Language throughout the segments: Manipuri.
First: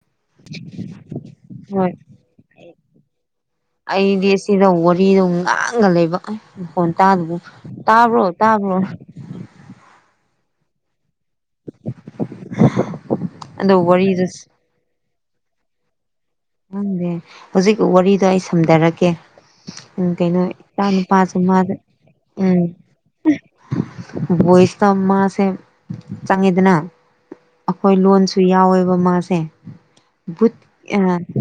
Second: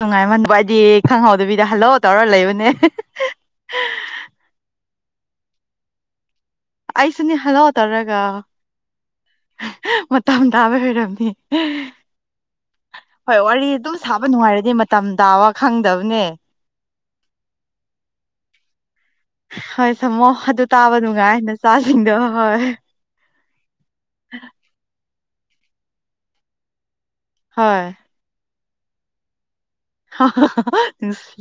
ꯅꯨꯡꯉꯥꯏꯃꯟꯕ ꯍꯥꯏꯗꯤ ꯈꯪꯍꯧꯗꯕꯤꯗ ꯍꯜꯂꯣ ꯍꯣꯏ ꯇꯧꯔ ꯂꯩꯕꯅꯦ ꯑꯩꯗꯤ ꯁꯤꯗ ꯋꯥꯔꯤꯗꯣ ꯉꯥꯡꯒ ꯂꯩꯕ ꯐꯣꯟ ꯑꯩꯁꯨꯅꯦ [unintelligible] ꯍꯜꯂꯣ ꯇꯧꯔꯒ ꯇꯥꯕ꯭ꯔꯣ ꯇꯥꯕ꯭ꯔꯣ ꯃꯇꯝ ꯇꯥꯕꯩ ꯑꯣꯏꯔꯝꯅꯤ ꯍꯣꯏ ꯋꯥꯔꯤ ꯑꯗꯣ ꯑꯗꯨꯝ ꯁꯥꯕ ꯋꯥꯔꯤꯗꯨ ꯅꯨꯡꯉꯥꯏꯔꯗꯤ ꯃꯇꯝ ꯇꯥꯕ ꯈꯪꯗꯕꯅꯦ ꯈꯪꯗꯦ ꯍꯧꯖꯤꯛ ꯋꯥꯔꯤꯗꯣ ꯑꯩ ꯁꯝꯗꯔꯛꯀꯦ ꯍꯣꯏ ꯎꯝ ꯁꯝꯃꯣ ꯀꯩꯅꯣ ꯑꯗꯨ ꯇꯥꯕ ꯏꯆꯥꯅꯨꯄꯥꯁꯨ ꯅꯨꯡꯉꯥꯏ ꯃꯥꯗꯣ ꯅꯆꯥꯁꯤꯡꯗꯣ ꯎꯝ ꯍꯣꯏ ꯕꯣꯏꯁꯇꯥ ꯃꯥꯁꯦ ꯆꯪꯉ‌ꯦꯗꯅꯥ ꯍꯣꯏ ꯑꯈꯣꯏ ꯂꯣꯟꯁꯨ ꯌꯥꯎꯋꯦꯕ ꯃꯥꯁꯦ ꯚꯨꯠ [unintelligible]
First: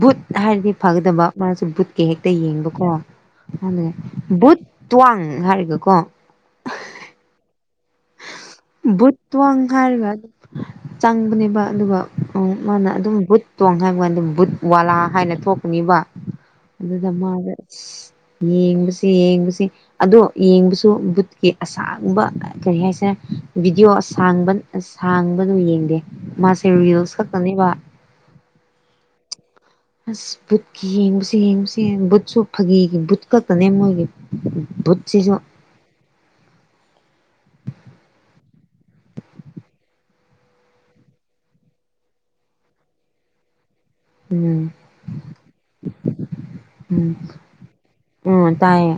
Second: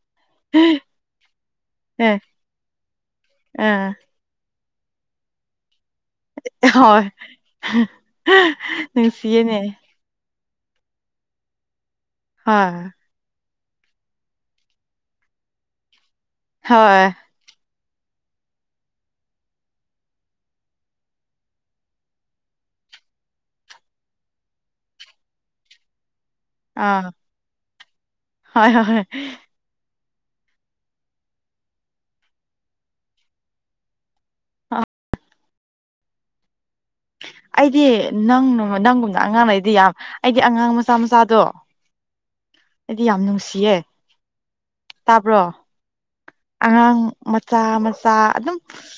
ꯕꯨꯠ ꯍꯥꯏꯔꯗꯤ ꯐꯒꯗꯕ ꯃꯥꯁꯨ ꯕꯨꯠꯀꯥ ꯑꯦ ꯍꯦꯛꯇꯥ ꯌꯦꯡꯕꯀꯣ ꯑꯥ [unintelligible] ꯕꯨꯠ ꯇ꯭ꯨꯋꯥꯡ ꯍꯥꯏꯔꯒꯀꯣ ꯍꯣꯏ ꯕꯨꯠ ꯅꯨꯡꯁꯤꯌꯦꯅꯦ ꯇ꯭ꯨꯋꯥꯡ ꯍꯥꯏꯔꯒ ꯑꯗꯨ ꯆꯪꯕꯅꯦꯕ ꯑꯗꯨꯒ ꯃꯥꯅ ꯍꯣꯏ ꯑꯗꯨꯝ ꯕꯨꯠ ꯇꯣꯡ ꯍꯥꯏꯕ ꯀꯥꯟꯗ ꯕꯨꯠ ꯋꯥꯂꯥ ꯍꯥꯏꯅ ꯊꯣꯛꯄꯅꯤꯕ ꯑꯗꯨꯗ ꯍꯣꯏ ꯃꯥꯖꯦ [inaudible] ꯌꯦꯡꯕꯁꯤ ꯌꯦꯡꯕꯁꯤ ꯑꯗꯣ ꯌꯦꯡꯕꯁꯨ ꯕꯨꯠꯀꯤ ꯑꯁꯥꯡꯕ ꯀꯔꯤ ꯍꯥꯏꯁꯦ ꯚꯕꯤꯗꯤꯑꯣ ꯑꯁꯥꯡꯕ ꯁꯥꯡꯕꯗꯨ ꯌꯦꯡꯗꯦ ꯃꯥꯁꯦ ꯑꯥ ꯔꯤꯜꯁ ꯈꯛꯇꯥꯅꯤꯕ ꯍꯣꯏ ꯍꯣꯏ ꯑꯁ ꯕꯨꯠꯀꯤ ꯌꯦꯡꯕꯁꯦ ꯌꯦꯡꯕꯁꯦ ꯕꯨꯠꯁꯨ ꯐꯥꯒꯤꯒꯤ ꯕꯨꯠ ꯈꯛꯇꯅꯦ ꯃꯣꯏꯒꯤ ꯕꯨꯠꯁꯤꯁꯨ ꯑꯩꯗꯤ ꯅꯪ ꯅꯪꯒꯨꯝꯅ ꯑꯉꯥꯡꯅꯩꯗꯤ ꯌꯥꯝ ꯑꯩꯒꯤ ꯑꯉꯥꯡ ꯃꯆꯥ ꯃꯆꯥꯗꯣ ꯑꯩꯗꯤ ꯌꯥꯝ ꯅꯨꯡꯁꯤꯌꯦ ꯎꯝ ꯇꯥꯕ꯭ꯔꯣ ꯑꯉꯥꯡ ꯎꯝ ꯃꯆꯥ ꯃꯆꯥ ꯎꯝ ꯑꯗꯨꯝ ꯇꯥꯏꯌꯦ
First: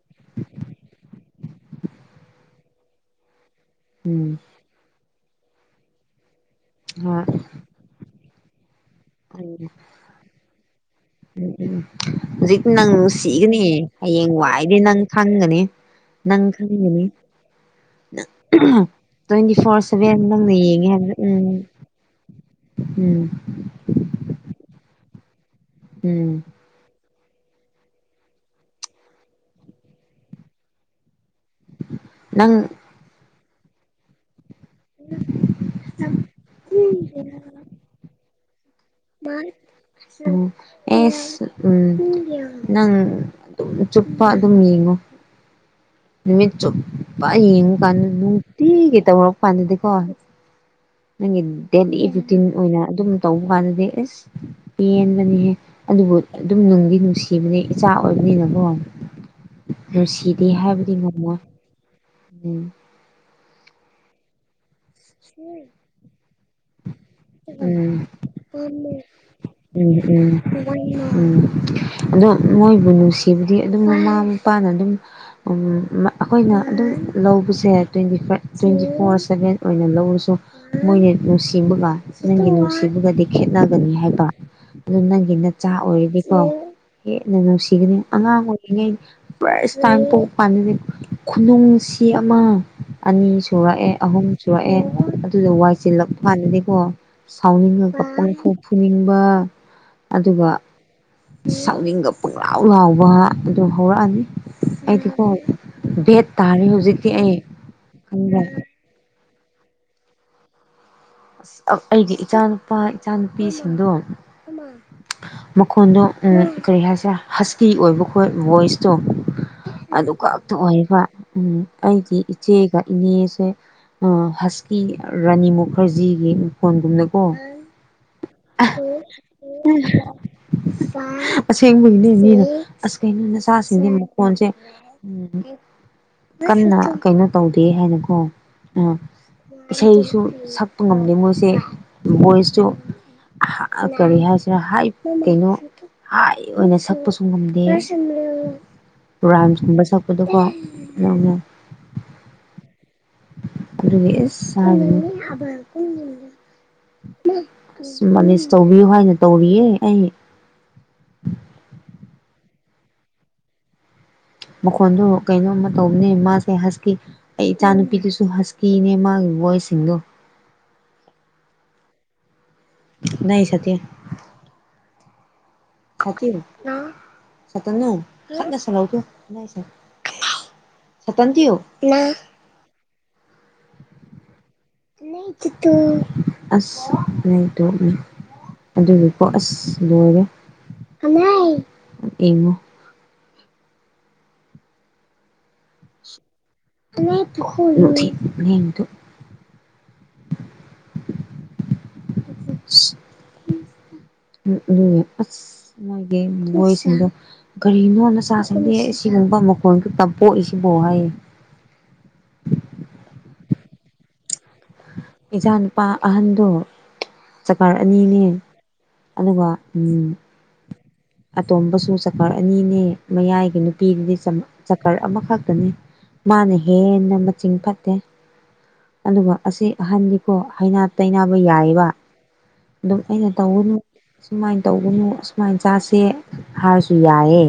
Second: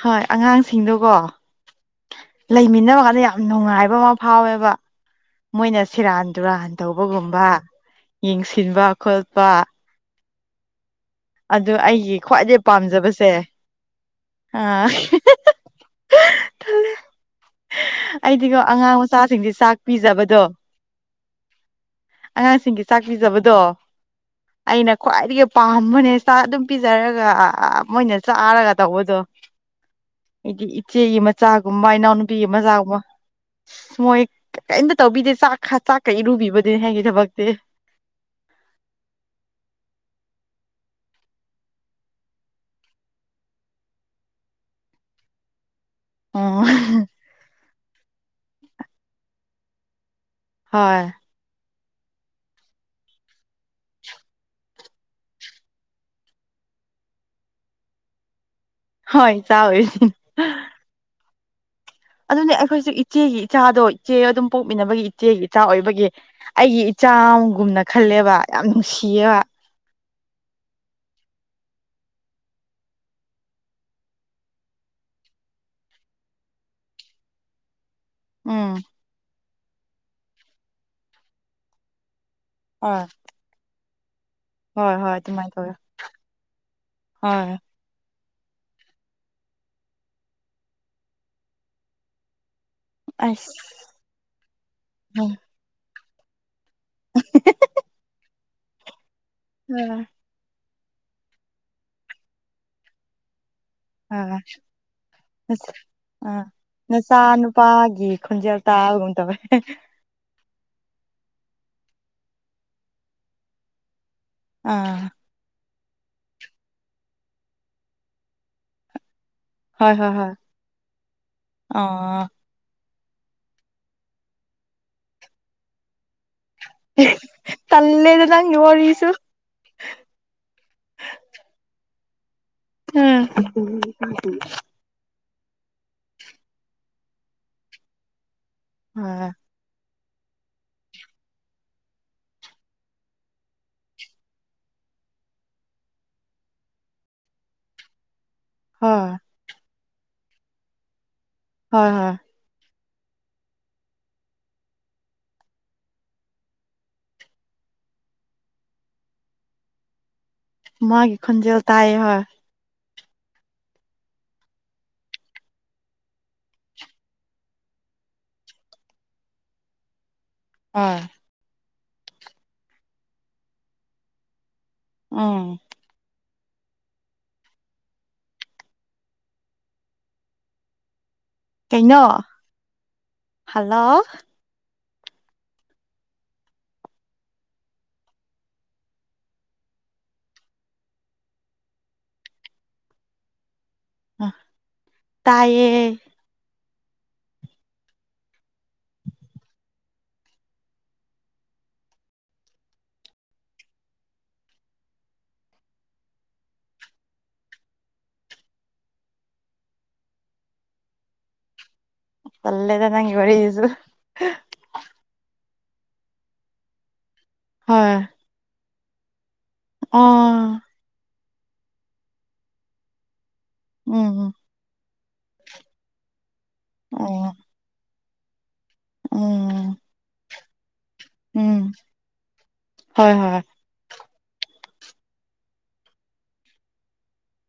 ꯍꯣꯏ ꯑꯉꯥꯡꯁꯤꯡꯗꯨꯀꯣ ꯂꯩꯃꯤꯟꯅꯕ ꯀꯥꯟꯗ ꯌꯥꯝ ꯅꯨꯡꯉꯥꯏꯕ ꯑꯃ ꯎꯝ ꯐꯥꯎꯋꯦꯕ ꯃꯣꯏꯅ ꯁꯦꯔꯥꯟ ꯇꯨꯔꯥꯟ ꯍꯣꯏ ꯇꯧꯕꯒꯨꯝꯕ ꯌꯦꯡꯁꯤꯟꯕ ꯈꯣꯠꯄ ꯎꯝ ꯎꯝ ꯑꯗꯨ ꯎꯝ ꯑꯩꯒꯤ ꯈ꯭ꯋꯥꯏꯗꯩ ꯍꯨꯖꯤꯛ ꯅꯪ ꯄꯥꯝꯖꯕꯁꯦ ꯅꯨꯡꯁꯤꯒꯅꯤ ꯍꯌꯦꯡ ꯑ ꯋꯥꯏꯗꯤ ꯅꯪ ꯈꯪꯒꯅꯤ ꯅꯪ ꯈꯪꯒꯅꯤ ꯅꯪ ꯑꯩꯗꯤꯀꯣ ꯑꯉꯥꯡ ꯃꯆꯥꯁꯤꯡꯁꯦ ꯇ꯭ꯋꯦꯟꯇꯤ ꯆꯥꯛ ꯐꯣꯔ ꯁꯚꯦꯟ ꯄꯤꯖꯕꯗꯣ ꯅꯪꯅ ꯌꯦꯡꯉꯦ ꯍꯥꯏꯕꯗꯣ ꯎꯝ ꯑꯉꯥꯡꯁꯤꯡꯒꯤ ꯆꯥꯛ ꯎꯝ ꯄꯤꯖꯕꯗꯣ ꯑꯩꯅ ꯈ꯭ꯋꯥꯏꯗꯒꯤ ꯄꯥꯝꯕꯅꯦ ꯎꯝ ꯆꯥꯛ ꯑꯗꯨꯝ ꯄꯤꯖꯔꯒ ꯃꯣꯏꯅ ꯆꯥꯔꯒ ꯇꯧꯕꯗꯣ ꯑꯩꯒꯝ ꯏꯆꯦꯒꯤ ꯃꯆꯥꯒꯨꯝꯕ ꯏꯅꯥꯎꯅꯨꯄꯤꯒꯤ ꯅꯪ ꯃꯆꯥꯒꯨꯝꯕ ꯃꯣꯏ ꯀꯔꯤꯝꯇꯥ ꯇꯧꯕꯤꯗꯦ ꯆꯥꯛ ꯈꯥ ꯆꯥꯛꯀꯥ ꯏꯔꯨꯕꯤꯕꯗꯤ ꯍꯥꯏꯒꯤ ꯊꯕꯛꯇꯤ ꯎꯝ ꯑꯦꯁ ꯎꯝ ꯅꯪ ꯑꯗꯨꯝ ꯆꯨꯞꯄ ꯑꯗꯨꯝ ꯌꯦꯡꯉꯣ ꯅꯨꯃꯤꯠ ꯑꯣ ꯆꯨꯞꯄ ꯌꯦꯡꯉꯣ ꯀꯥꯟꯗ ꯅꯨꯡꯇꯤꯒꯤ ꯇꯧꯔꯛꯄ ꯀꯥꯟꯗꯗꯤꯀꯣ ꯍꯣꯏ ꯅꯪꯒꯤ ꯗꯦꯂꯤ ꯔꯨꯇꯤꯟ ꯑꯣꯏꯅ ꯑꯗꯨꯝ ꯇꯧꯕ ꯀꯥꯟꯗꯗꯤ ꯏꯁ ꯄꯦꯟꯕꯅꯦꯍꯦ ꯑꯗꯨꯕꯨ ꯑꯗꯨꯝ ꯅꯨꯡꯗꯤ ꯅꯨꯡꯁꯤꯕꯅꯦ ꯏꯆꯥ ꯑꯣꯏꯕꯅꯤꯅꯀꯣ ꯍꯣꯏ ꯏꯆꯥ ꯑꯣꯏꯔꯤꯁꯤ ꯅꯨꯡꯨꯁꯤꯗꯦ ꯍꯥꯏꯕꯗꯤ ꯉꯝꯃꯣꯏ ꯑꯗꯨꯅꯦ ꯎꯝ ꯑꯩꯈꯣꯏꯁꯨ ꯏꯆꯦꯒꯤ ꯏꯆꯥꯗꯣ ꯏꯆꯦ ꯑꯗꯨꯝ ꯄꯣꯛꯃꯤꯟꯅꯕꯒꯤ ꯏꯆꯦꯒꯤ ꯏꯆꯥ ꯑꯣꯏꯕꯒꯤ ꯑꯩꯒꯤ ꯏꯆꯥ ꯑꯃꯒꯨꯝꯅ ꯎꯝ ꯈꯜꯂꯦꯕ ꯌꯥꯝ ꯅꯨꯡꯁꯤꯌꯦꯕ ꯎꯝ ꯎꯝ ꯎꯝ ꯑꯗꯣ ꯃꯣꯏꯕꯨ ꯅꯨꯡꯁꯤꯕꯗꯤ ꯑꯗꯨꯝ ꯃꯃꯥ ꯄꯥꯅ ꯑꯗꯨꯝ ꯎꯝ ꯑꯈꯣꯏꯅ ꯑꯗꯨꯝ ꯂꯧꯕꯁꯦ ꯇ꯭ꯋꯦꯟꯇꯤ ꯐꯥꯏꯚ ꯎꯝ ꯇ꯭ꯋꯦꯟꯇꯤ ꯐꯣꯔ ꯁꯚꯦꯟ ꯑꯣꯏꯅ ꯂꯧꯔꯁꯨ ꯃꯣꯏꯅ ꯅꯨꯡꯁꯤꯕꯒ ꯅꯪꯒꯤ ꯍꯣꯏ ꯁꯤꯕꯒꯗꯤ ꯈꯦꯠꯅꯒꯅꯤ ꯍꯥꯏꯕ ꯍꯣꯏ ꯑꯗꯨ ꯍꯣꯏ ꯅꯪꯒꯤ ꯑꯗꯨꯃꯥꯏꯅ ꯅꯆꯥ ꯇꯧꯋꯦ ꯑꯣꯏꯔꯗꯤꯀꯣ ꯍꯦꯟꯅ ꯍꯣꯏ ꯅꯨꯡꯁꯤꯒꯅꯤ ꯑꯉꯥꯡ ꯑꯣꯏꯔꯤꯉꯩ ꯄ꯭ꯔꯁ ꯇꯥꯏꯝ ꯄꯣꯛꯄ ꯀꯥꯟꯗꯗꯤ ꯈꯨꯅꯨꯡꯁꯤ ꯑꯃ ꯑꯅꯤ ꯑꯁ ꯁꯨꯔꯛꯑꯦ ꯑꯍꯨꯝ ꯁꯨꯔꯛꯑꯦ ꯑꯗꯨꯗ ꯋꯥꯏ ꯆꯤꯜꯂꯛꯄ ꯀꯥꯟꯗꯗꯤꯀꯣ ꯁꯥꯎꯅꯤꯡꯉꯒ ꯄꯡꯐꯨ ꯐꯨꯅꯤꯡꯕ ꯎꯝ ꯑꯗꯨꯒ ꯁꯥꯎꯅꯤꯡꯒ ꯄꯨꯡꯂꯥꯎ ꯂꯥꯎꯕ ꯑꯗꯨ ꯍꯧꯔꯛꯑꯅꯤ ꯑꯩꯗꯤꯀꯣ ꯑꯁ ꯕꯦꯠ ꯑꯥ ꯇꯥꯔꯦ ꯍꯧꯖꯤꯛꯇꯤ ꯅꯆꯥ ꯑꯩ ꯅꯨꯄꯥꯒꯤ ꯈꯪꯕ꯭ꯔꯥ ꯈꯣꯟꯖꯦꯜ ꯇꯥꯕꯒꯨꯝ ꯇꯧꯋꯦ [unintelligible] ꯑꯁ ꯑꯩꯒꯤ ꯏꯆꯥꯅꯨꯄꯥ ꯏꯆꯥ ꯅꯨꯨꯄꯤꯁꯤꯡꯗꯣ ꯑꯥ ꯃꯈꯣꯟꯗꯣ ꯀꯔꯤ ꯍꯥꯏꯁꯤꯔꯥ ꯍꯁꯀꯤ ꯑꯣꯏꯕ ꯈꯣꯏ ꯚꯣꯏꯁꯇꯣ ꯍꯣꯏ ꯍꯣꯏ ꯑꯗꯨ ꯍꯣꯏ ꯈꯛꯇ ꯑꯣꯏꯕ ꯎꯝ ꯑꯩꯗꯤ ꯑꯥ ꯏꯆꯦꯒ ꯏꯅꯦꯁꯦ ꯑꯥ ꯍꯁꯀꯤ ꯔꯥꯅꯤ ꯃꯨꯈꯔꯖꯤꯒꯤ ꯐꯣꯟ ꯒꯨꯝꯅꯀꯣ ꯇꯜꯂꯦꯗ ꯅꯪꯒꯤ ꯋꯥꯔꯤꯁꯨ ꯑꯁꯦꯡꯕꯩꯅꯦ ꯃꯤꯅ ꯑꯁ ꯎꯝ ꯀꯩꯅꯣ ꯅꯆꯥꯁꯤꯡꯗꯤ ꯃꯈꯣꯟꯁꯦ ꯎꯝ ꯀꯟꯅ ꯀꯩꯅꯣ ꯇꯧꯗꯦ ꯍꯥꯏꯅꯀꯣ ꯎꯝ ꯍꯣꯏ ꯏꯁꯩꯁꯨ ꯁꯛꯄ ꯉꯝꯗꯦ ꯃꯣꯏꯁꯦ ꯚꯣꯏꯁꯁꯨ ꯀꯔꯤ ꯍꯥꯏꯁꯤꯔ ꯍꯥꯏ ꯀꯩꯅꯣ ꯍꯥꯏ ꯑꯣꯏꯅ ꯁꯛꯄꯁꯨ ꯉꯝꯗꯦ ꯍꯣꯏ ꯔꯥꯏꯝꯁꯀꯨꯝꯕ ꯁꯛꯄꯗꯀꯣ [inaudible] ꯍꯣꯏ ꯍꯣꯏ ꯑꯗꯨꯨꯅꯦ ꯏꯁ [unintelligible] ꯑꯁ ꯃꯥꯂꯤꯁ ꯇꯧꯕꯤꯌꯨ ꯍꯥꯏꯅ ꯇꯧꯔꯤꯌꯦ ꯑꯩ ꯃꯥꯒꯤ ꯈꯣꯟꯖꯦꯜ ꯇꯥꯏꯌꯦ ꯍꯣꯏ ꯃꯈꯣꯟꯗꯣ ꯀꯩꯅꯣꯝꯃ ꯇꯧꯕꯅꯦ ꯃꯥꯁꯦ ꯍꯁꯀꯤ ꯑꯩ ꯏꯆꯥ ꯅꯨꯨꯄꯤꯗꯨꯁꯨ ꯍꯁꯀꯤꯅꯦ ꯃꯥꯒꯤ ꯚꯣꯏꯁꯁꯤꯡꯗꯣ ꯑꯥ [unintelligible] ꯎꯝ [unintelligible] [unintelligible] ꯀꯩꯅꯣ ꯍꯜꯂꯣ ꯑꯁ ꯂꯩꯇꯨꯅꯤ ꯑꯗꯨꯅꯤꯀꯣ ꯑꯁ ꯂꯣꯏꯔꯦ ꯌꯦꯡꯉꯣ ꯑ ꯇꯥꯌꯦ [unintelligible] ꯑꯁ ꯃꯥꯒꯤ ꯚꯣꯏꯁꯤꯡꯗꯣ ꯀꯔꯤꯅꯣ ꯅꯆꯥꯁꯤꯡꯁꯦ ꯑꯁꯤꯒꯨꯝꯕ ꯃꯈꯣꯟ ꯈꯛꯇ ꯄꯣꯛꯏꯁꯤꯕꯣ ꯍꯥꯏꯌꯦ ꯇꯜꯂꯦꯗ ꯅꯪ ꯋꯥꯔꯤꯁꯤꯁꯨ ꯏꯆꯥ ꯅꯨꯨꯄꯥ ꯑꯍꯟꯗꯣ ꯆꯀꯔ ꯍꯣꯏ ꯑꯅꯤꯅꯦ ꯑꯗꯨꯒ ꯎꯝ ꯑꯣ ꯑꯇꯣꯝꯕꯁꯨ ꯆꯀꯔ ꯑꯅꯤꯅꯦ ꯃꯌꯥꯏꯒꯤ ꯅꯨꯄꯤ ꯅꯨꯄꯤꯗꯨꯗꯤ ꯎꯝ ꯆꯝ ꯆꯀꯔ ꯑꯃꯈꯛꯇꯅꯦ ꯃꯥꯅ ꯍꯦꯟꯅ ꯑꯣ ꯃꯆꯤꯡ ꯐꯠꯇꯦ ꯑꯗꯨꯒ ꯑꯁꯤ ꯎꯝ ꯑꯍꯟꯗꯤꯀꯣ ꯍꯥꯏꯅ ꯇꯩꯅꯕ ꯎꯝ ꯌꯥꯏꯕ ꯑꯗꯨꯝ ꯍꯣꯏ ꯑꯩꯅ ꯍꯣꯏ ꯇꯧꯒꯅꯨ ꯁꯨꯃꯥꯏꯅ ꯇꯧꯒꯅꯨ ꯑꯁꯨꯃꯥꯏꯅ ꯆꯥꯁꯦ ꯍꯥꯏꯔꯁꯨ ꯌꯥꯌꯦ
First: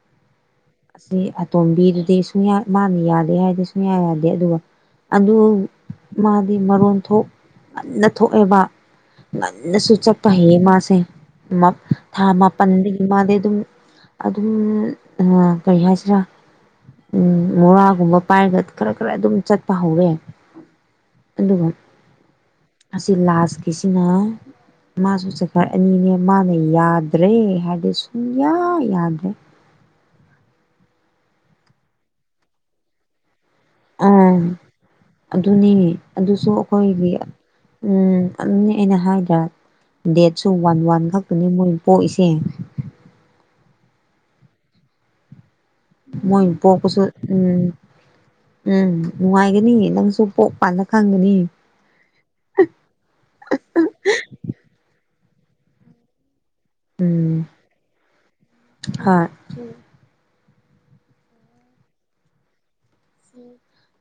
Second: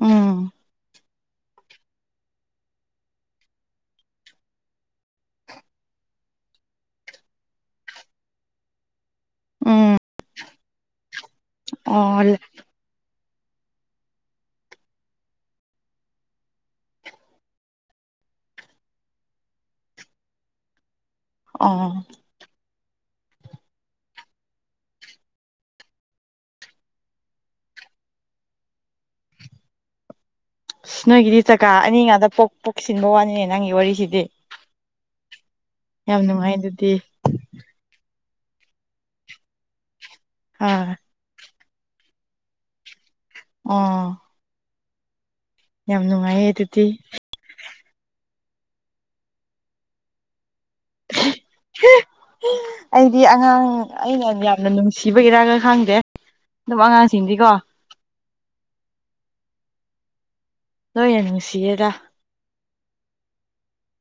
ꯎꯝ ꯑꯁꯤ ꯑꯇꯣꯝꯕꯤꯗꯨꯗꯤ ꯁꯨꯡꯌꯥ ꯃꯥꯅ ꯌꯥꯗꯦ ꯍꯥꯏꯔꯗꯤ ꯁꯨꯡꯌꯥ ꯌꯥꯗꯦ ꯑꯗꯨꯒ ꯑꯗꯨ ꯃꯥꯗꯤ ꯃꯔꯣꯟ ꯊꯣꯛ ꯉꯟꯅ ꯊꯣꯛꯑꯦꯕ ꯉꯟꯅꯁꯨ ꯎꯝ ꯆꯠꯄ ꯍꯩꯌꯦ ꯃꯥꯁꯦ ꯑꯣ ꯊꯥ ꯄꯟꯕꯒꯤ ꯃꯥꯗꯤ ꯑꯗꯨꯝ ꯑꯗꯨꯝ ꯑ ꯀꯔꯤ ꯍꯥꯏꯁꯤꯔꯥ ꯎꯝ ꯃꯣꯔꯥꯒꯨꯝꯕ ꯄꯥꯏꯔꯒ ꯈꯔ ꯈꯔ ꯑꯗꯨꯝ ꯆꯠꯄ ꯍꯧꯋꯦ ꯑꯗꯨꯒ ꯑꯣ ꯑꯁꯤ ꯂꯥꯁꯀꯤꯁꯤꯅ ꯃꯥꯁꯨ ꯆꯀꯔ ꯑꯅꯤꯅꯦ ꯃꯥꯅ ꯌꯥꯗ꯭ꯔꯦ ꯍꯥꯏꯔꯗꯤ ꯁꯨꯡꯌꯥ ꯌꯥꯗ꯭ꯔꯦ ꯑꯁ ꯅꯣꯏꯒꯤꯗꯤ ꯆꯀꯥ ꯑꯅꯤ ꯉꯥꯗ ꯄꯣꯛ ꯄꯣꯛꯁꯤꯟꯕ ꯋꯥꯅꯤꯅꯦ ꯅꯪꯒꯤ ꯋꯥꯔꯤꯁꯤꯗꯤ ꯑꯗꯨꯅꯤ ꯌꯥꯝ ꯑꯗꯨꯁꯨ ꯅꯨꯡꯉꯥꯏ ꯑꯗꯨꯗꯤ ꯑꯩꯈꯣꯏꯒꯤ ꯎꯝ ꯑꯗꯨꯅꯤ ꯑꯩꯅ ꯍꯥꯏꯗ꯭ꯔ ꯗꯦꯠꯁꯨ ꯋꯥꯟ ꯑꯥ ꯋꯥꯟ ꯉꯥꯛꯇꯅꯦ ꯃꯣꯏ ꯄꯣꯛꯏꯁꯦ ꯑꯣ ꯌꯥꯝ ꯃꯣꯏ ꯅꯨꯡꯉꯥꯏꯌꯦ ꯑꯗꯨꯗꯤ ꯄꯣꯛꯄꯁꯨ ꯎꯝ ꯎꯝ ꯅꯨꯡꯉꯥꯏꯒꯅꯤ ꯅꯪꯁꯨ ꯄꯣꯛ ꯀꯥꯟꯗ ꯈꯪꯒꯅꯤ ꯍꯦ ꯑꯩꯗꯤ ꯑꯉꯥꯡ ꯑꯩꯅ ꯌꯥꯝꯅ ꯅꯨꯡꯁꯤꯕꯒꯤꯔꯒ ꯈꯪꯗꯦ ꯑꯗꯨꯝ ꯎꯝ ꯑꯉꯥꯡꯁꯤꯡꯗꯤꯀꯣ ꯍꯣꯏ ꯂꯣꯏꯅ ꯅꯨꯡꯁꯤꯌꯦꯗ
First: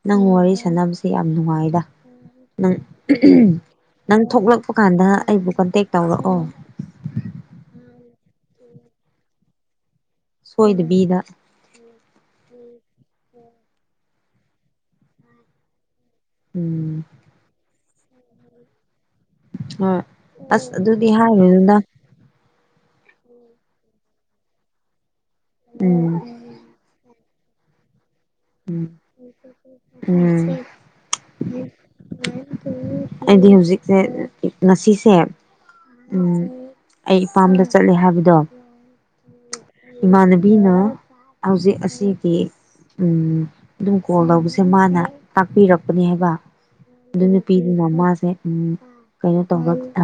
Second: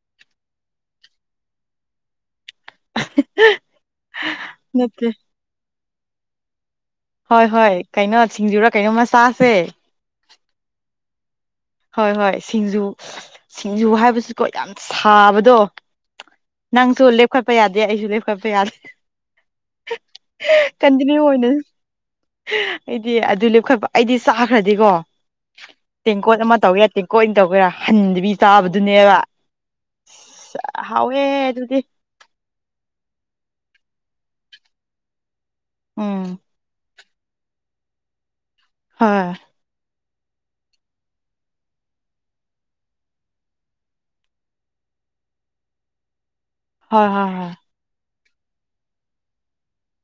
ꯅꯪ ꯋꯥꯔꯤ ꯁꯥꯟꯅꯕꯁꯦ ꯌꯥꯝ ꯅꯨꯡꯉꯥꯏꯗ ꯅꯪ ꯅꯪ ꯊꯣꯛꯂꯛꯄ ꯅꯠꯇꯦ ꯀꯥꯟꯗ ꯑꯩꯕꯨ ꯀꯣꯟꯇꯦꯛ ꯇꯧꯔꯛꯑꯣ ꯍꯣꯏ ꯍꯣꯏ ꯀꯩꯅꯣ ꯁꯤꯡꯖꯨꯔꯥ ꯀꯩꯅꯣꯝꯃ ꯆꯥꯥꯁꯦ ꯁꯣꯏꯗꯕꯤꯗ ꯍꯣꯏ ꯍꯣꯏ ꯁꯤꯡꯖꯨ ꯁꯤꯡꯖꯨ ꯍꯥꯏꯕꯁꯤꯀꯣ ꯌꯥꯝ ꯁꯥꯕꯗꯣ ꯎꯝ ꯅꯪꯁꯨ ꯂꯦꯞꯈꯠꯄ ꯌꯥꯗꯦ ꯑꯩꯁꯨ ꯂꯦꯞꯈꯠꯄ ꯌꯥꯗꯦ ꯍꯣꯏ ꯑꯁ ꯑꯗꯨꯗꯤ ꯀꯟꯇꯤꯅ꯭ꯌꯨ ꯑꯣꯏꯅ ꯍꯥꯏꯔꯨꯅꯨꯗ ꯑꯩꯗꯤ ꯑꯗꯨ ꯂꯦꯞꯈꯠꯄ ꯑꯩꯗꯤ ꯆꯥꯈ꯭ꯔꯗꯤꯀꯣ ꯎꯝ ꯇꯦꯡꯀꯣꯠ ꯑꯃ ꯇꯧꯒꯦꯔꯥ ꯇꯦꯡꯀꯣꯇ ꯑꯣꯏ ꯇꯧꯒꯦꯔꯥ ꯍꯟꯗꯕꯤ ꯎꯝ ꯆꯥꯕꯗꯨꯅꯦꯕ ꯎꯝ ꯏꯁ ꯍꯥꯎꯋꯦ ꯑꯗꯨꯗꯤ ꯑꯩꯗꯤ ꯍꯧꯖꯤꯛꯁꯦ ꯉꯁꯤꯁꯦ ꯎꯝ ꯑꯩ ꯏꯄꯥꯝꯗ ꯆꯠꯂꯦ ꯍꯥꯏꯕꯗꯣ ꯍꯣꯏ ꯏꯃꯥꯟꯅꯕꯤꯅ ꯍꯧꯖꯤꯛ ꯑꯁꯤꯒꯤ ꯎꯝ ꯑꯗꯨꯝ ꯀꯣꯜ ꯂꯧꯕꯁꯦ ꯃꯥꯅ ꯇꯥꯛꯄꯤꯔꯛꯄꯅꯦ ꯍꯥꯏꯕ ꯍꯣꯏ ꯑꯗꯨ ꯍꯣꯏ ꯅꯨꯄꯤ ꯑꯗꯨꯅ ꯃꯥꯁꯦ ꯎꯝ ꯀꯩꯅꯣ ꯇꯧꯕ ꯑ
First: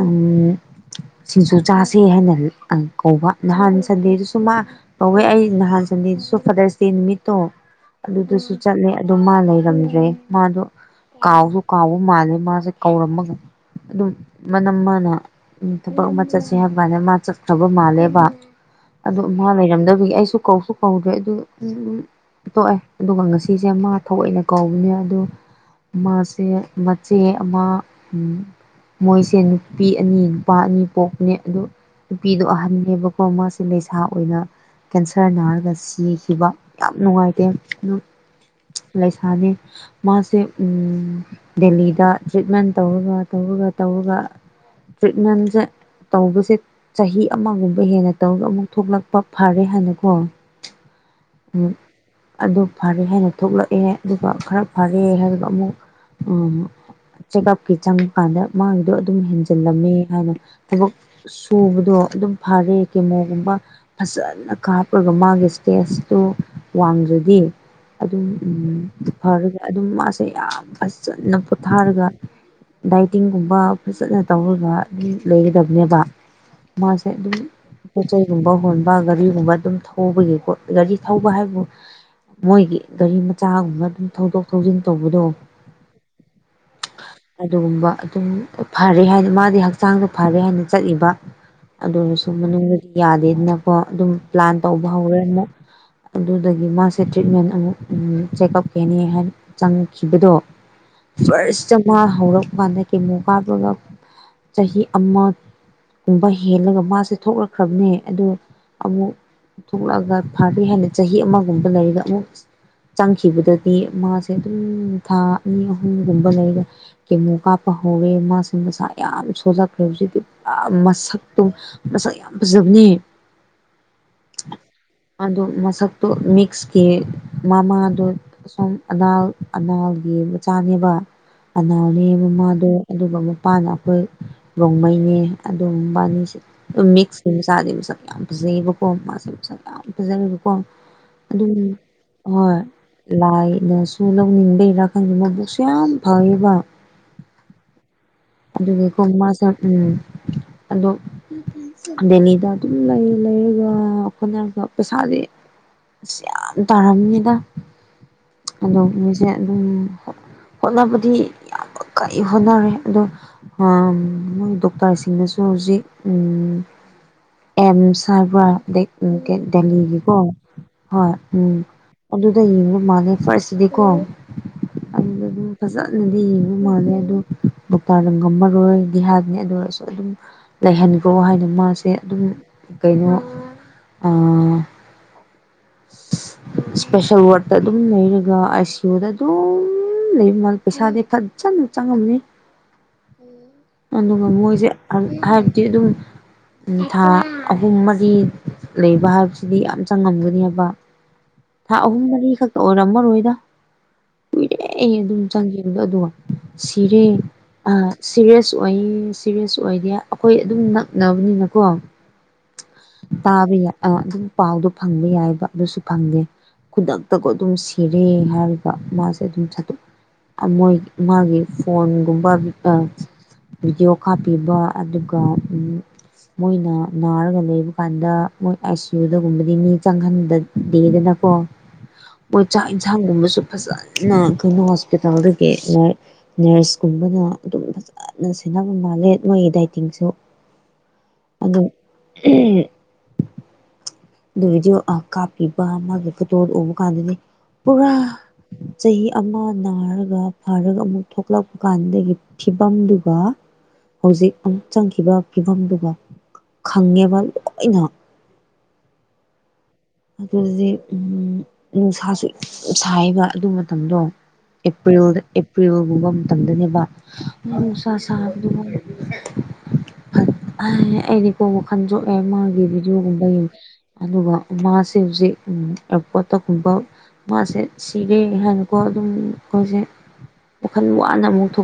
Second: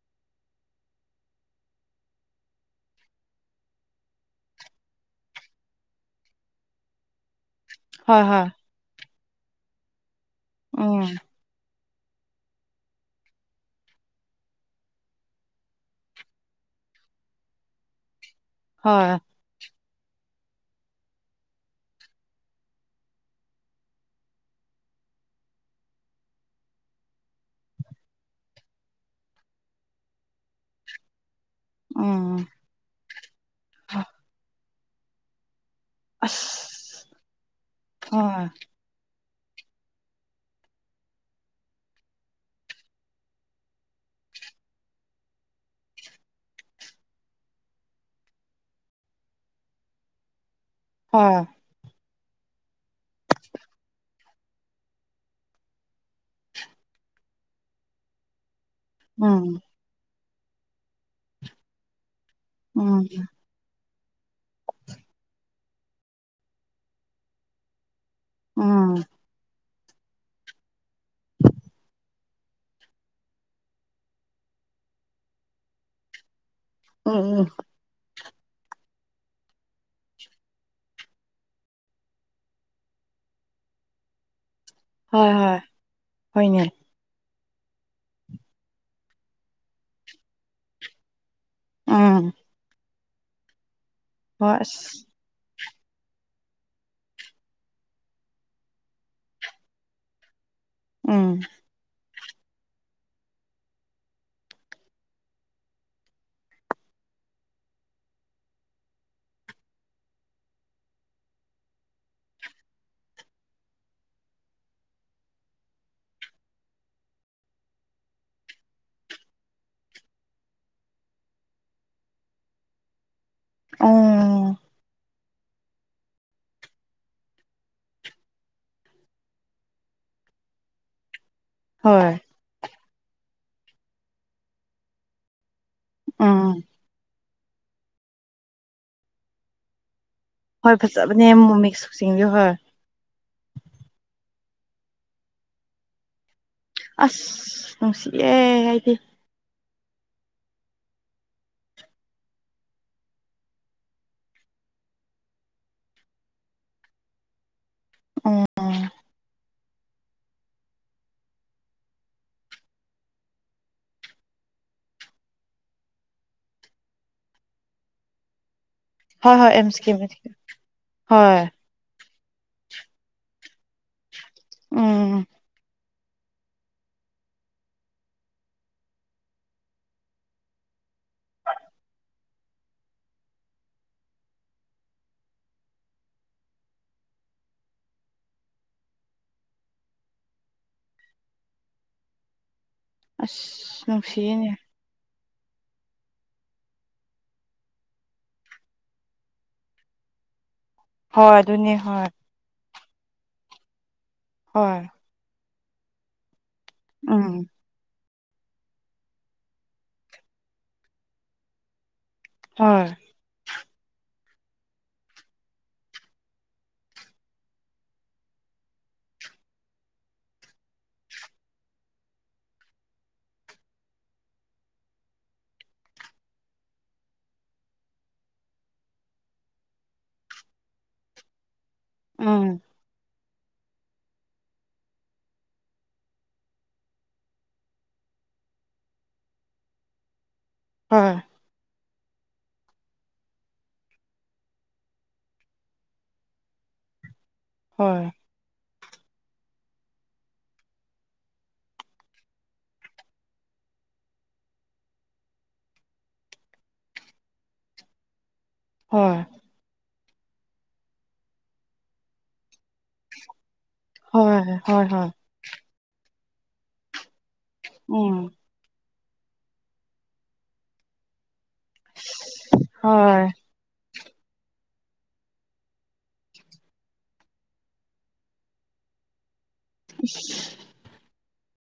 ꯎꯝ ꯁꯤꯡꯖꯨ ꯆꯥꯁꯦ ꯍꯥꯏꯅ ꯑ ꯀꯧꯕ ꯅꯍꯥꯟ ꯁꯟꯗꯦꯗꯨꯁꯨ ꯃꯥ ꯀꯧꯋꯦ ꯑꯩ ꯅꯍꯥꯟ ꯁꯟꯗꯦꯗꯨꯁꯨ ꯁꯦꯇ꯭ꯔꯁꯗꯦ ꯅꯨꯃꯤꯠꯇꯣ ꯍꯣꯏ ꯍꯣꯏ ꯍꯣꯏ ꯑꯗꯨꯗꯁꯨ ꯆꯠꯂꯦ ꯑꯗꯨ ꯃꯥ ꯂꯩꯔꯝꯗ꯭ꯔꯦ ꯃꯥꯗꯣ ꯎꯝ ꯀꯥꯎꯁꯨ ꯀꯥꯎꯕ ꯃꯥꯜꯂꯦ ꯃꯥꯁꯦ ꯀꯧꯔꯝꯃꯒ ꯑꯗꯨꯝ ꯃꯅꯝ ꯃꯥꯅ ꯊꯕꯛ ꯑꯃ ꯆꯠꯁꯦ ꯍꯥꯏꯕꯗ ꯃꯥ ꯆꯠꯈ꯭ꯔꯕ ꯃꯥꯜꯂꯦꯕ ꯍꯣꯏ ꯑꯗꯨ ꯃꯥ ꯂꯩꯔꯝꯗꯕꯒꯤ ꯑꯩꯁꯨ ꯀꯧꯁꯨ ꯀꯧꯗ꯭ꯔꯦ ꯑ ꯑꯗꯨ ꯇꯣꯛꯑꯦ ꯑꯗꯨꯒ ꯉꯁꯤꯁꯦ ꯃꯥ ꯊꯑꯣꯏꯅ ꯀꯧꯕꯅꯦ ꯑꯗꯨ ꯃꯥꯁꯦ ꯃꯆꯦ ꯑꯃ ꯃꯣꯏꯁꯦ ꯅꯨꯄꯤ ꯑꯅꯤ ꯅꯨꯄꯥ ꯑꯅꯤ ꯄꯣꯛꯄꯅꯦ ꯑꯗꯨ ꯅꯨꯄꯤꯗꯣ ꯎꯝ ꯑꯍꯟꯅꯦꯕꯀꯣ ꯃꯥꯁꯦ ꯂꯩꯁꯥ ꯑꯣꯏꯅ ꯀꯦꯟꯁꯔ ꯅꯥꯔꯒ ꯁꯤ ꯑꯁ ꯁꯤꯕ ꯌꯥꯝ ꯅꯨꯡꯉꯥꯏꯇꯦ ꯑꯗꯨ ꯍꯣꯏ ꯂꯩꯁꯥꯅꯤ ꯃꯥꯁꯦ ꯎꯝ ꯗꯦꯜꯂꯤꯗ ꯇ꯭ꯔꯤꯠꯃꯦꯟ ꯇꯧꯔꯒ ꯇꯧꯔꯒ ꯇꯧꯔꯒ ꯇ꯭ꯔꯤꯠꯃꯦꯟꯁꯦ ꯇꯧꯕꯁꯦ ꯆꯍꯤ ꯑꯃꯒꯨꯝꯕ ꯍꯦꯟꯅ ꯇꯧꯔꯒ ꯑꯃꯨꯛ ꯊꯣꯛꯂꯛꯄ ꯐꯔꯦ ꯍꯥꯏꯅ ꯀꯣ ꯍꯥ ꯎꯝ ꯑꯗꯨ ꯐꯔꯦ ꯍꯥꯏꯅ ꯊꯣꯛꯂꯛꯑꯦ ꯑꯗꯨꯒ ꯈꯔ ꯐꯔꯦ ꯍꯥꯏꯔꯒ ꯑꯃꯨꯛ ꯎꯝ ꯆꯦꯒꯞꯀꯤ ꯆꯪꯕꯀꯥꯟꯗ ꯃꯥꯒꯤꯗꯨ ꯑꯗꯨꯝ ꯎꯝ ꯍꯦꯟꯖꯜꯂꯝꯃꯦ ꯍꯥꯏꯅ ꯊꯕꯛ ꯁꯨꯕꯗꯣ ꯑꯗꯨꯝ ꯐꯔꯦ ꯎꯝ ꯀꯦꯃꯣꯒꯨꯝꯕ ꯐꯖꯅ ꯀꯥꯞꯄꯒ ꯃꯥꯒꯤ ꯁ꯭ꯇꯦꯁꯇꯨ ꯋꯥꯡꯗ꯭ꯔꯗꯤ ꯑꯗꯨꯝ ꯎꯝ ꯐꯔꯒ ꯑꯗꯨꯝ ꯃꯥꯁꯦ ꯌꯥꯝ ꯐꯖꯅ ꯄꯣꯊꯥꯔꯒ ꯗꯥꯏꯇꯤꯡꯒꯨꯝꯕ ꯐꯖꯅ ꯇꯧꯔꯒ ꯑꯗꯨꯝ ꯂꯩꯒꯗꯕꯅꯦꯕ ꯃꯥꯁꯦ ꯎꯝ ꯑꯗꯨꯝ ꯎꯝ ꯄꯣꯠ ꯆꯩꯩꯒꯨꯝꯕ ꯍꯣꯟꯕ ꯒꯥꯔꯤꯒꯨꯝꯕ ꯑꯗꯨꯝ ꯊꯧꯕꯒꯤꯀꯣ ꯒꯥꯔꯤ ꯊꯧꯕ ꯍꯥꯏꯕꯨ ꯃꯣꯏꯒꯤ ꯒꯥꯔꯤ ꯃꯆꯥꯒꯨꯝꯕ ꯑꯗꯨꯝ ꯊꯧꯗꯣꯛ ꯊꯧꯖꯤꯟ ꯇꯧꯕꯗꯣ ꯍꯣꯏ ꯍꯣꯏ ꯍꯣꯏꯅꯦ ꯑꯗꯨꯒꯨꯝꯕ ꯑꯗꯨꯝ ꯐꯔꯦ ꯍꯥꯏꯗꯤ ꯃꯥꯗꯤ ꯍꯛꯆꯥꯡꯗꯨ ꯐꯔꯦ ꯍꯥꯏꯅ ꯆꯠꯂꯤꯕ ꯑꯗꯨ ꯑꯣꯏꯔꯁꯨ ꯎꯝ ꯃꯅꯨꯡꯗꯗꯤ ꯌꯥꯗꯦꯗꯅꯀꯣ ꯑꯗꯨꯝ ꯄ꯭ꯂꯥꯟ ꯍꯣꯏ ꯇꯧꯕ ꯑꯁ ꯍꯧꯔꯦ ꯑꯃꯨꯛ ꯑꯗꯨꯗꯒꯤ ꯃꯥꯁꯦ ꯇ꯭ꯔꯤꯠꯃꯦꯟ ꯑꯃꯨꯛ ꯎꯝ ꯆꯦꯛꯑꯞꯀꯦꯅꯤ ꯍꯥꯏꯅ ꯆꯪꯈꯤꯕꯗꯣ ꯎꯝ ꯐꯥꯔꯁꯇꯥ ꯃꯥ ꯍꯧꯔꯛꯄ ꯀꯥꯟꯗ ꯀꯦꯃꯣ ꯀꯥꯞꯄꯒ ꯆꯍꯤ ꯑꯃ ꯀꯨꯨꯝꯕ ꯍꯦꯜꯂꯒ ꯃꯥꯁꯦ ꯊꯣꯛꯂꯛꯈ꯭ꯔꯕꯅꯦ ꯑꯗꯣ ꯑꯃꯨꯛ ꯊꯣꯛꯂꯛꯑꯒ ꯐꯔꯦ ꯍꯥꯏꯅ ꯆꯍꯤ ꯑꯃꯒꯨꯝꯕ ꯂꯩꯔꯒ ꯑꯃꯨꯛꯁ ꯆꯪꯈꯤꯕꯗꯗꯤ ꯃꯥꯁꯦ ꯑꯗꯨꯝ ꯊꯥ ꯑꯅꯤ ꯑꯍꯨꯝꯒꯨꯝꯕ ꯂꯩꯔꯦ ꯀꯦꯃꯨ ꯀꯥꯞꯄ ꯍꯧꯋꯦ ꯃꯥꯁꯤꯡ ꯃꯁꯥ ꯌꯥꯝ ꯁꯣꯜꯂꯛꯈ꯭ꯔꯦ ꯍꯧꯖꯤꯛꯇꯤ ꯄꯨꯔꯥ ꯃꯁꯛꯇꯨꯝ ꯃꯁꯛ ꯌꯥꯝ ꯐꯖꯕꯅꯦ [unintelligible] ꯑꯗꯨ ꯃꯁꯛꯇꯨ ꯃꯤꯛꯁꯀꯤ ꯃꯃꯥꯗꯨ ꯑꯁꯨꯝ ꯑꯅꯥꯜ ꯑꯅꯥꯜꯒꯤ ꯃꯆꯥꯅꯦꯕ ꯑꯅꯥꯜꯅꯦ ꯍꯣꯏ ꯃꯃꯥꯗꯣ ꯑꯗꯨꯒ ꯃꯄꯥꯅ ꯑꯈꯣꯏ ꯔꯣꯡꯃꯩꯅꯦ ꯑꯗꯨꯝꯕꯅꯤꯁꯦ ꯎꯝ ꯑꯗꯨꯝ ꯃꯤꯛꯁꯀꯤ ꯃꯆꯥꯗꯤ ꯄꯁꯛ ꯌꯥꯝ ꯐꯖꯩꯌꯦꯕꯀꯣ ꯃꯥꯁꯦ ꯄꯁꯛ ꯌꯥꯝ ꯐꯖꯩꯕꯗꯣ ꯀꯣ ꯍꯣꯏ ꯐꯖꯕꯅꯦ ꯑꯗꯨꯅꯤ ꯃꯤꯛꯁ ꯁꯤꯡꯗꯣ ꯍꯣꯏ ꯂꯥꯏꯅꯁꯨ ꯂꯧꯅꯤꯡꯕꯩꯔ ꯈꯪꯗꯦ ꯃꯕꯨꯛꯁꯨ ꯌꯥꯝ ꯐꯌꯦꯕ ꯑꯁ ꯅꯨꯡꯁꯤꯌꯦ ꯑꯗꯨꯒꯤ ꯑꯩꯗꯤ ꯀꯣ ꯃꯁꯤ ꯎꯝ ꯑꯗꯣ ꯗꯦꯜꯂꯤꯗ ꯑꯗꯨꯝ ꯂꯩ ꯂꯩꯔꯒ ꯍꯣꯠꯅꯕ ꯄꯩꯁꯥꯗꯤ ꯑꯁ ꯌꯥꯝ ꯇꯥꯔꯝꯅꯤꯗ ꯑꯗꯣ ꯃꯤꯁꯦ ꯑꯗꯨꯝ ꯍꯣꯠ ꯍꯣꯠꯅꯕꯗꯤ ꯌꯥꯝ [unintelligible] ꯍꯣꯠꯅꯔꯦ ꯑꯗꯣ ꯑꯥꯝ ꯃꯣꯏ ꯗꯣꯛꯇꯔꯁꯤꯡꯅꯁꯨ ꯍꯧꯖꯤꯛ ꯎꯝ ꯑꯦꯝꯁ ꯍꯥꯏꯕ꯭ꯔ ꯗꯦꯛ ꯍꯣꯏ ꯗꯦꯛ ꯍꯣꯏ ꯑꯦꯝꯁꯀꯤ ꯗꯦꯜꯂꯤꯒꯤꯀꯣ ꯍꯣꯏ ꯎꯝ ꯑꯗꯨꯗ ꯌꯦꯡꯕ ꯃꯥꯜꯂꯦ ꯐꯥꯔꯁꯁꯤꯗꯤꯀꯣ ꯎꯝ ꯑꯗꯨꯗ ꯑꯗꯨꯝ ꯐꯖꯥ ꯀꯟꯅꯗꯤ ꯌꯦꯡꯕ ꯃꯥꯜꯂꯦ ꯑꯗꯨ ꯗꯣꯛꯇꯔꯅ ꯉꯝꯃꯔꯣꯏꯗꯤ ꯍꯥꯏꯕꯅꯦ ꯑꯗꯨ ꯑꯣꯏꯔꯁꯨ ꯑꯗꯨꯝ ꯂꯩꯍꯟꯒ꯭ꯔꯣ ꯍꯥꯏꯅ ꯃꯥꯁꯦ ꯑꯗꯨꯝ ꯀꯩꯅꯣ ꯑꯥ [inaudible] ꯁ꯭ꯄꯦꯁꯦꯜ ꯋꯥꯔꯗꯠꯇ ꯑꯗꯨꯝ ꯂꯩꯔꯒ ꯑꯥꯏ ꯁꯤ ꯌꯨ ꯗ ꯑꯗꯨꯝ ꯗꯨꯝ ꯂꯩꯕ ꯃꯥꯜꯂꯤ ꯄꯩꯁꯥꯗꯤ ꯐꯖꯅ ꯆꯪꯉꯝꯅꯤ ꯑꯁ ꯑꯗꯨꯒ ꯅꯨꯡꯁꯤꯌꯦꯅꯦ ꯃꯣꯏꯖꯦ ꯑꯝ ꯍꯥꯏꯕꯗꯤ ꯑꯗꯨꯝ ꯊꯥ ꯑꯍꯨꯝ ꯃꯔꯤ ꯂꯩꯕ ꯍꯥꯏꯕꯁꯤꯗꯤ ꯌꯥꯝ ꯆꯪꯉꯝꯒꯅꯦꯕ ꯍꯣꯏ ꯑꯗꯨꯅꯦ ꯊꯥ ꯑꯍꯨꯝ ꯍꯣꯏ ꯃꯔꯤꯈꯛ ꯇ ꯑꯣꯏꯔꯝꯃꯔꯣꯏꯗ ꯍꯣꯏ ꯀꯨꯏꯔꯦꯌꯦ ꯑꯗꯨꯝ ꯆꯪꯒꯤꯕꯒ ꯑꯗꯨꯒ ꯁꯤꯔ‌ꯦ ꯎꯝ ꯑ ꯁꯤꯔꯤꯌꯁ ꯑꯣꯏꯌꯦ ꯁꯤꯔꯤꯌꯁ ꯑꯣꯏꯗꯦ ꯑꯩꯈꯣꯏ ꯑꯗꯨꯝ ꯅꯛꯅꯕꯅꯤꯅꯀꯣ ꯍꯣꯏ ꯇꯥꯕ ꯌꯥꯏ ꯑ ꯑꯗꯨꯝ ꯄꯥꯎꯗꯣ ꯐꯪꯕ ꯌꯥꯏꯕ ꯑꯗꯨꯁꯨ ꯐꯪꯗꯦ ꯈꯨꯗꯛꯇꯀꯣ ꯑꯗꯨꯝ ꯁꯤꯔꯦ ꯍꯥꯏꯔꯤꯒ ꯃꯥꯁꯦ ꯑꯗꯨꯝ ꯁꯠꯇꯣꯛ ꯑ ꯃꯣꯏ ꯃꯥꯒꯤ ꯐꯣꯟꯒꯨꯝꯕ ꯑ ꯚꯤꯗꯤꯑꯣ ꯈꯥꯞꯄꯤꯕ ꯑꯗꯨꯒ ꯎꯝ ꯃꯣꯏꯅ ꯅꯥꯔꯒ ꯂꯩꯕ ꯀꯥꯟꯗ ꯃꯣꯏ ꯑꯥꯏ ꯁꯤ ꯌꯨꯗꯒꯨꯝꯕꯗꯤ ꯃꯤ ꯆꯪꯍꯟꯗꯗꯦꯗꯅꯀꯣ ꯃꯣꯏ ꯎꯝ ꯆ ꯌꯦꯟꯁꯥꯡ ꯒꯨꯝꯕꯁꯨ ꯐꯖꯅ ꯑꯩꯈꯣꯏꯅ ꯍꯣꯁꯄꯤꯇꯥꯜ ꯗꯒꯤ ꯂꯥꯏ ꯅꯔꯁꯀꯨꯝꯕꯅ ꯑꯗꯨꯝ ꯐꯖꯅ ꯁꯦꯟꯅꯕ ꯃꯥꯜꯂꯦ ꯃꯣꯏꯒꯤ ꯗꯥꯏꯇꯤꯡꯁꯨ ꯍꯣꯏ ꯑꯗꯣ ꯑꯗꯨ ꯚꯗꯤꯑꯣ ꯀꯥꯞꯄꯤꯕ ꯃꯥꯒꯤ ꯐꯇꯣꯗ ꯎꯕ ꯀꯥꯟꯗꯗꯤ ꯄꯨꯔꯥ ꯍꯣꯏ ꯆꯍꯤ ꯑꯃ ꯅꯥꯔꯒ ꯐꯔꯒ ꯑꯃꯨꯛ ꯊꯣꯛꯂꯛꯄ ꯀꯥꯟꯗꯒꯤ ꯐꯤꯕꯝꯗꯨꯒ ꯍꯧꯖꯤꯛ ꯑꯃꯨꯛ ꯆꯪꯈꯤꯕ ꯐꯤꯕꯝꯗꯨꯒ ꯈꯪꯉꯦꯕ ꯂꯣꯏꯅ ꯍꯣꯏ ꯑꯗꯨꯗꯗꯤ ꯎꯝ ꯅꯨꯡꯁꯥꯁꯨ ꯁꯥꯏꯕ ꯑꯗꯨ ꯃꯇꯝꯗꯣ ꯍꯣꯏ ꯍꯣꯏ ꯍꯣꯏ ꯑꯦꯄ꯭ꯔꯤꯜꯗ ꯄ꯭ꯔꯤꯜꯒꯨꯝꯕ ꯃꯇꯝꯗꯅꯦꯕ ꯅꯨꯡꯁꯥ ꯎꯝ ꯁꯥꯕꯗꯨ ꯑꯩꯗꯤ ꯀꯣ ꯋꯥ ꯈꯟ [unintelligible] ꯃꯥꯒꯤ ꯍꯣꯏ ꯚꯤꯗꯤꯑꯣꯒꯨꯝꯕ ꯌꯦꯡ ꯑꯗꯨꯒ ꯃꯥꯁꯦ ꯍꯧꯖꯤꯛ ꯎꯝ ꯑꯦꯌꯥꯔꯄꯣꯔꯠ ꯇꯒꯨꯝꯕ ꯃꯥꯁꯦ ꯁꯤꯔꯦ ꯍꯥꯏꯅꯀꯣ ꯑꯗꯨꯝ ꯑꯩꯈꯣꯏꯁꯦ ꯏꯁ ꯋꯥꯈꯟ ꯋꯥꯅ ꯑꯃꯨꯛ ꯊꯣꯛ